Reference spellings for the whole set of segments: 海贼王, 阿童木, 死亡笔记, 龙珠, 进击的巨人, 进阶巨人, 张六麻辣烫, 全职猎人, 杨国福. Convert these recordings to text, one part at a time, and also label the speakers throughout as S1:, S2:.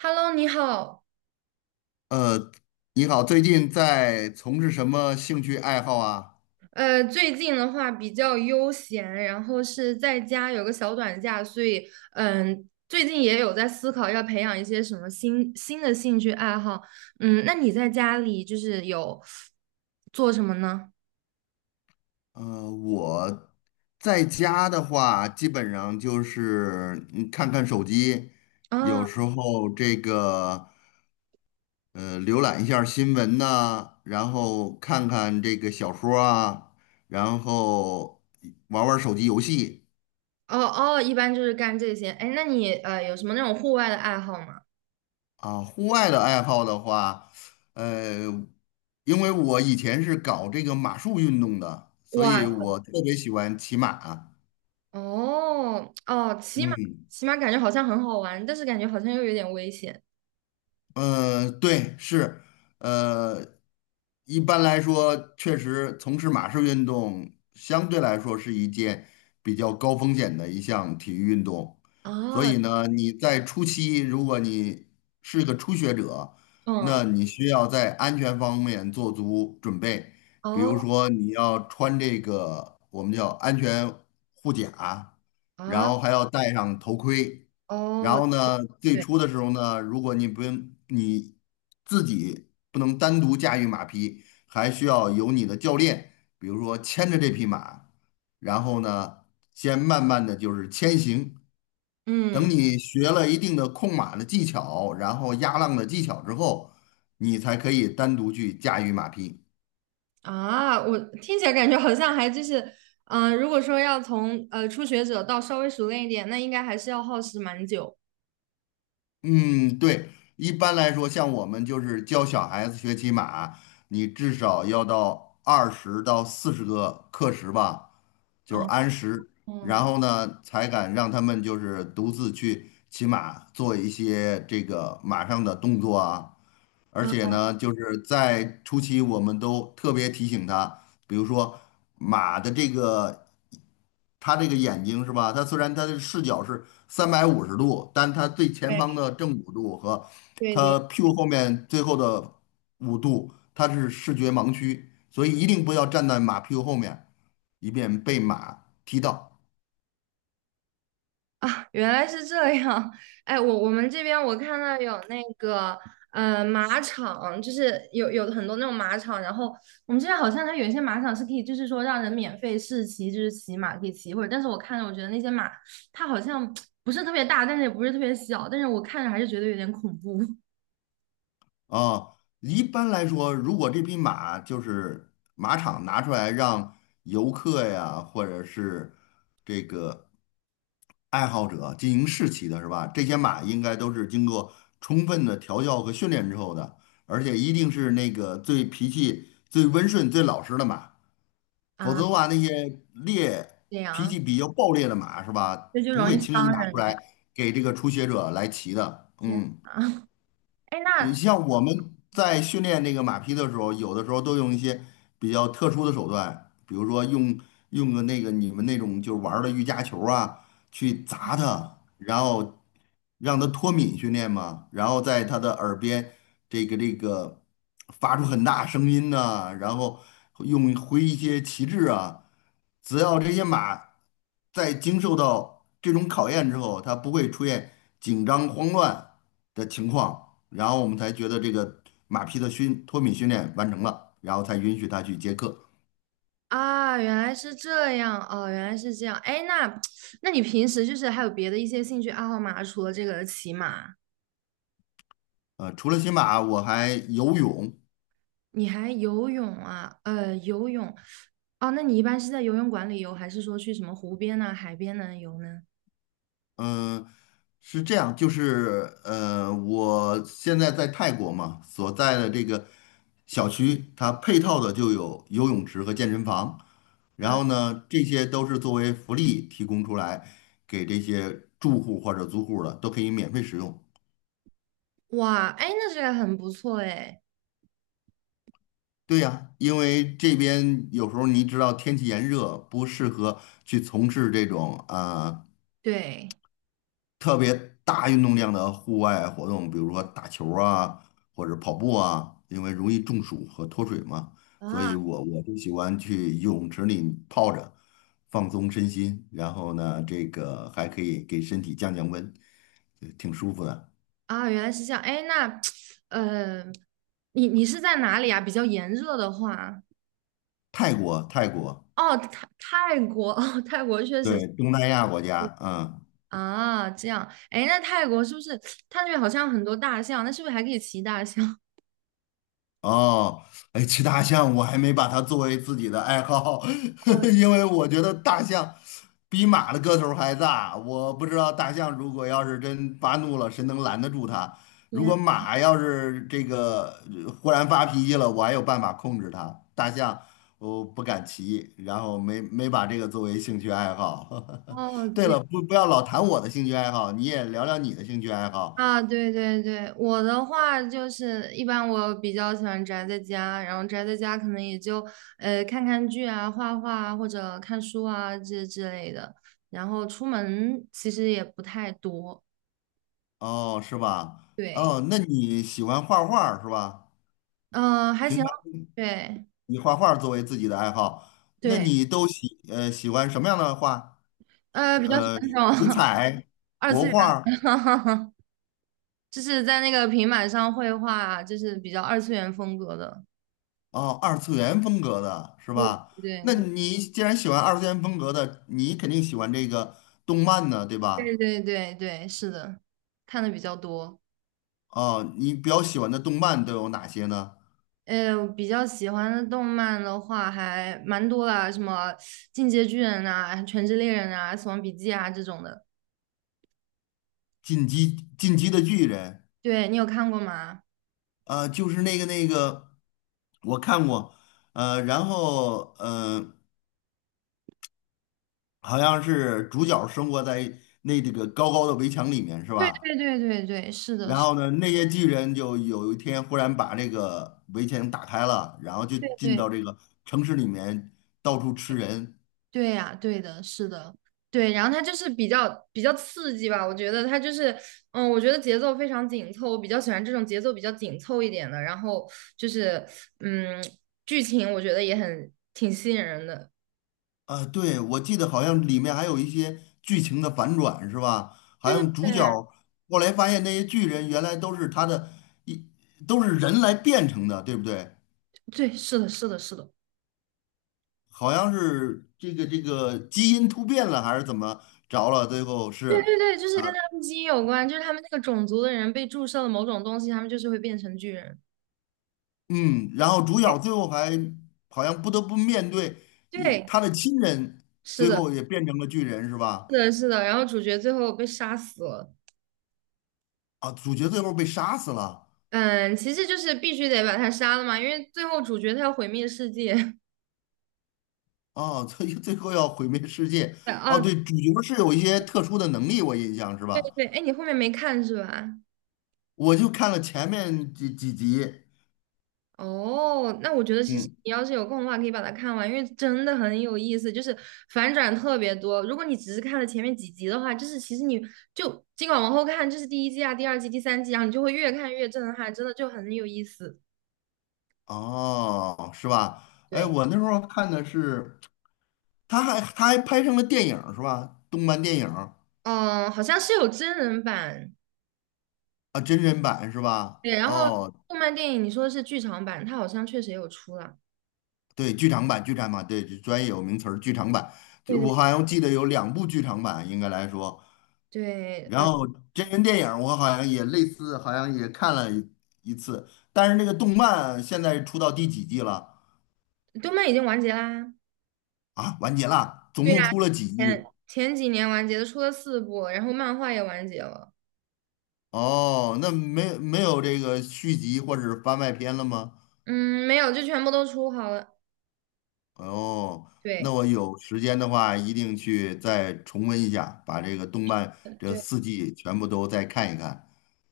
S1: Hello，你好。
S2: 呃，你好，最近在从事什么兴趣爱好啊？
S1: 最近的话比较悠闲，然后是在家有个小短假，所以最近也有在思考要培养一些什么新的兴趣爱好。嗯，那你在家里就是有做什么呢？
S2: 我在家的话，基本上就是看看手机，
S1: 啊，
S2: 有
S1: 哦
S2: 时候浏览一下新闻呐、然后看看这个小说啊，然后玩玩手机游戏。
S1: 哦，一般就是干这些。哎，那你有什么那种户外的爱好吗？
S2: 啊，户外的爱好的话，呃，因为我以前是搞这个马术运动的，所以
S1: 哇，
S2: 我特别喜欢骑马啊。
S1: 哦哦，骑马，
S2: 嗯，
S1: 骑马感觉好像很好玩，但是感觉好像又有点危险。
S2: 对，是，呃，一般来说，确实从事马术运动相对来说是一件比较高风险的一项体育运动，所
S1: 啊。
S2: 以呢，你在初期，如果你是个初学者，
S1: 嗯，
S2: 那你需要在安全方面做足准备，比如
S1: 哦
S2: 说你要穿这个我们叫安全护甲，
S1: 啊，
S2: 然
S1: 哦。
S2: 后还要戴上头盔。然
S1: 哦
S2: 后呢，最
S1: 对，
S2: 初的时候呢，如果你自己不能单独驾驭马匹，还需要有你的教练，比如说牵着这匹马，然后呢，先慢慢的就是牵行。等
S1: 嗯
S2: 你学了一定的控马的技巧，然后压浪的技巧之后，你才可以单独去驾驭马匹。
S1: 我听起来感觉好像还就是，如果说要从初学者到稍微熟练一点，那应该还是要耗时蛮久。
S2: 嗯，对，一般来说，像我们就是教小孩子学骑马，你至少要到20到40个课时吧，就是
S1: 啊，
S2: 按时，
S1: 嗯，
S2: 然后呢，才敢让他们就是独自去骑马，做一些这个马上的动作啊，而且
S1: 啊，
S2: 呢，就是在初期我们都特别提醒他，比如说马的这个，它这个眼睛是吧？它虽然它的视角是350度，但它最前方的正五度和
S1: 对对
S2: 它屁股
S1: 对。
S2: 后面最后的五度，它是视觉盲区，所以一定不要站在马屁股后面，以免被马踢到。
S1: 啊，原来是这样。哎，我们这边我看到有那个马场，就是有很多那种马场，然后我们这边好像它有一些马场是可以，就是说让人免费试骑，就是骑马可以骑一会儿。但是我看着我觉得那些马，它好像不是特别大，但是也不是特别小，但是我看着还是觉得有点恐怖
S2: 啊，一般来说，如果这匹马就是马场拿出来让游客呀，或者是这个爱好者进行试骑的是吧？这些马应该都是经过充分的调教和训练之后的，而且一定是那个最脾气最温顺、最老实的马，否
S1: 啊，
S2: 则的话，那些
S1: 这
S2: 脾
S1: 样
S2: 气比较暴烈的马是吧，
S1: 就
S2: 不
S1: 容
S2: 会
S1: 易
S2: 轻易
S1: 伤
S2: 拿出
S1: 人的。
S2: 来给这个初学者来骑的。
S1: 天
S2: 嗯，
S1: 啊，哎，
S2: 你
S1: 那
S2: 像我们在训练那个马匹的时候，有的时候都用一些比较特殊的手段，比如说用个那个你们那种就是玩儿的瑜伽球啊，去砸它，然后让它脱敏训练嘛，然后在它的耳边这个发出很大声音呐、然后挥一些旗帜啊，只要这些马在经受到这种考验之后，它不会出现紧张慌乱的情况，然后我们才觉得这个马匹的脱敏训练完成了，然后才允许他去接客。
S1: 啊，原来是这样哦，原来是这样。哎，那 那你平时就是还有别的一些兴趣爱好吗？除了这个骑马，
S2: 除了骑马，我还游泳。
S1: 你还游泳啊？游泳哦，那你一般是在游泳馆里游，还是说去什么湖边呐、海边呢游呢？
S2: 嗯，是这样，就是我现在在泰国嘛，所在的这个小区，它配套的就有游泳池和健身房。然
S1: 啊，
S2: 后呢，这些都是作为福利提供出来给这些住户或者租户的，都可以免费使用。
S1: 哇，哎，那这个很不错哎。
S2: 对呀，因为这边有时候你知道天气炎热，不适合去从事这种啊
S1: 对
S2: 特别大运动量的户外活动，比如说打球啊，或者跑步啊，因为容易中暑和脱水嘛。所以
S1: 啊
S2: 我就喜欢去泳池里泡着，放松身心，然后呢，这个还可以给身体降降温，挺舒服的。
S1: 啊，原来是这样。哎，那 呃，你你是在哪里啊？比较炎热的话，
S2: 泰国，泰国，
S1: 哦，泰国，哦，泰国确实。
S2: 对，东南亚国家，嗯。
S1: 啊，这样，哎，那泰国是不是它那边好像很多大象？那是不是还可以骑大象？
S2: 哦，哎，骑大象我还没把它作为自己的爱好，
S1: 哦，
S2: 因为我觉得大象比马的个头儿还大。我不知道大象如果要是真发怒了，谁能拦得住它？如
S1: 天，
S2: 果马要是忽然发脾气了，我还有办法控制它。大象我不敢骑，然后没把这个作为兴趣爱好。
S1: 哦，
S2: 对
S1: 对
S2: 了，不要老谈我的兴趣爱好，你也聊聊你的兴趣爱好。
S1: 啊，对对对，我的话就是一般我比较喜欢宅在家，然后宅在家可能也就看看剧啊、画画啊或者看书啊这之类的，然后出门其实也不太多，
S2: 哦，是吧？
S1: 对，
S2: 哦，那你喜欢画画儿是吧？
S1: 嗯、还
S2: 平
S1: 行，
S2: 常
S1: 对
S2: 以画画作为自己的爱好，那
S1: 对，
S2: 你都喜欢什么样的画？是
S1: 比较喜欢
S2: 水
S1: 那种
S2: 彩、
S1: 二
S2: 国
S1: 次元的。
S2: 画。
S1: 就是在那个平板上绘画，就是比较二次元风格的。
S2: 哦，二次元风格的是
S1: 对
S2: 吧？
S1: 对
S2: 那
S1: 对
S2: 你既然喜欢二次元风格的，你肯定喜欢这个动漫呢，对
S1: 对
S2: 吧？
S1: 对对对，是的，看的比较多。
S2: 哦，你比较喜欢的动漫都有哪些呢？
S1: 我比较喜欢的动漫的话还蛮多啦，什么《进阶巨人》啊，《全职猎人》啊，《死亡笔记》啊这种的。
S2: 《进击的巨人》
S1: 对，你有看过吗？
S2: 啊、就是那个，我看过，然后好像是主角生活在这个高高的围墙里面，是
S1: 对对
S2: 吧？
S1: 对对对，是的，
S2: 然
S1: 是
S2: 后呢，那些巨人就有一天忽然把这个围墙打开了，然后就
S1: 的，
S2: 进
S1: 对。
S2: 到这个城市里面到处吃人。
S1: 对呀，对的，是的，对。然后它就是比较刺激吧，我觉得它就是，嗯，我觉得节奏非常紧凑，我比较喜欢这种节奏比较紧凑一点的。然后就是，嗯，剧情我觉得也很挺吸引人的。
S2: 啊，对，我记得好像里面还有一些剧情的反转，是吧？好
S1: 对
S2: 像
S1: 对
S2: 主角
S1: 对，
S2: 后来发现那些巨人原来都是他的一都是人来变成的，对不对？
S1: 对，是的，是的，是的。
S2: 好像是这个基因突变了还是怎么着了？最后
S1: 对
S2: 是。
S1: 对对，就是跟他们基因有关，就是他们那个种族的人被注射了某种东西，他们就是会变成巨人。
S2: 嗯，然后主
S1: 对，
S2: 角最后还好像不得不面对
S1: 对，
S2: 他的亲人，
S1: 是
S2: 最
S1: 的，
S2: 后也变成了巨人，是
S1: 是
S2: 吧？
S1: 的，是的。然后主角最后被杀死了。
S2: 啊，主角最后被杀死了，
S1: 嗯，其实就是必须得把他杀了嘛，因为最后主角他要毁灭世界。
S2: 哦，最后要毁灭世界。
S1: 对
S2: 哦，
S1: 啊，对
S2: 对，主角是有一些特殊的能力，我印象是吧？
S1: 对，哎，你后面没看是吧？
S2: 我就看了前面几集，
S1: 哦，那我觉得其实
S2: 嗯，
S1: 你要是有空的话，可以把它看完，因为真的很有意思，就是反转特别多。如果你只是看了前面几集的话，就是其实你就尽管往后看，这是第一季啊、第二季、第三季，然后你就会越看越震撼，真的就很有意思。
S2: 哦，是吧？哎，
S1: 对，
S2: 我那时候看的是，他还拍成了电影儿是吧？动漫电影儿。
S1: 嗯，好像是有真人版，
S2: 啊，真人版是吧？
S1: 对，然后
S2: 哦，
S1: 动漫电影你说的是剧场版，它好像确实也有出了。
S2: 对，剧场版，剧场版，对，专业有名词儿，剧场版。
S1: 对
S2: 就
S1: 对
S2: 我好像记得有两部剧场版，应该来说。
S1: 对，
S2: 然
S1: 嗯
S2: 后真人电影儿我好像也类似，好像也看了一次。但是那个动漫现在出到第几季了？
S1: 动漫已经完结啦。
S2: 啊，完结了，总
S1: 对呀，
S2: 共出了几
S1: 前
S2: 季？
S1: 前几年完结的，出了四部，然后漫画也完结了。
S2: 哦，那没有这个续集或者是番外篇了吗？
S1: 嗯，没有，就全部都出好了。
S2: 哦，那
S1: 对，
S2: 我有时间的话，一定去再重温一下，把这个动漫这
S1: 对，
S2: 四季全部都再看一看。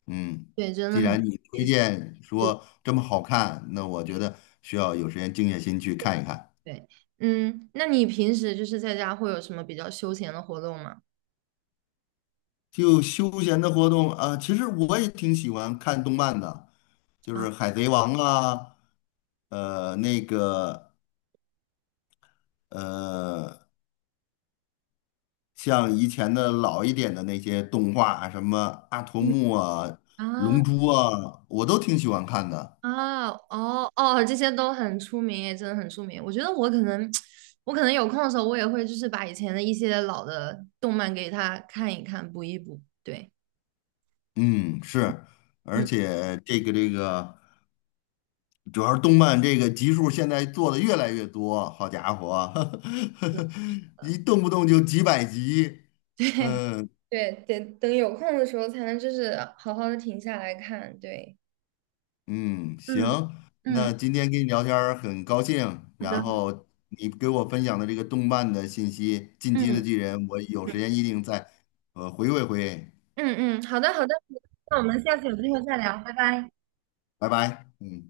S2: 嗯，
S1: 对，真的
S2: 既
S1: 很有
S2: 然你推
S1: 意思。
S2: 荐
S1: 对
S2: 说这么好看，那我觉得需要有时间静下心去看一看。
S1: 对，嗯，那你平时就是在家会有什么比较休闲的活动吗？
S2: 就休闲的活动啊，其实我也挺喜欢看动漫的，就
S1: 啊，
S2: 是《海贼王》啊，呃，那个呃像以前的老一点的那些动画啊，什么阿童
S1: 嗯
S2: 木啊、
S1: 啊
S2: 龙珠啊，我都挺喜欢看的。
S1: 啊哦哦，这些都很出名，也真的很出名。我觉得我可能，我可能有空的时候，我也会就是把以前的一些老的动漫给他看一看，补一补。对，
S2: 嗯，是，而
S1: 嗯，
S2: 且这个，主要是动漫这个集数现在做的越来越多，好家伙，一动不动就几百集。嗯
S1: 对，得等有空的时候才能就是好好的停下来看。对，
S2: 嗯，行，
S1: 嗯嗯
S2: 那今天跟你聊天儿很高兴，
S1: 好
S2: 然
S1: 的，
S2: 后你给我分享的这个动漫的信息，《进击的
S1: 嗯
S2: 巨人》，我有时
S1: 嗯，
S2: 间一定再回味回味。
S1: 嗯嗯，好的好的，那我们下次有机会再聊，拜拜。
S2: 拜拜，嗯。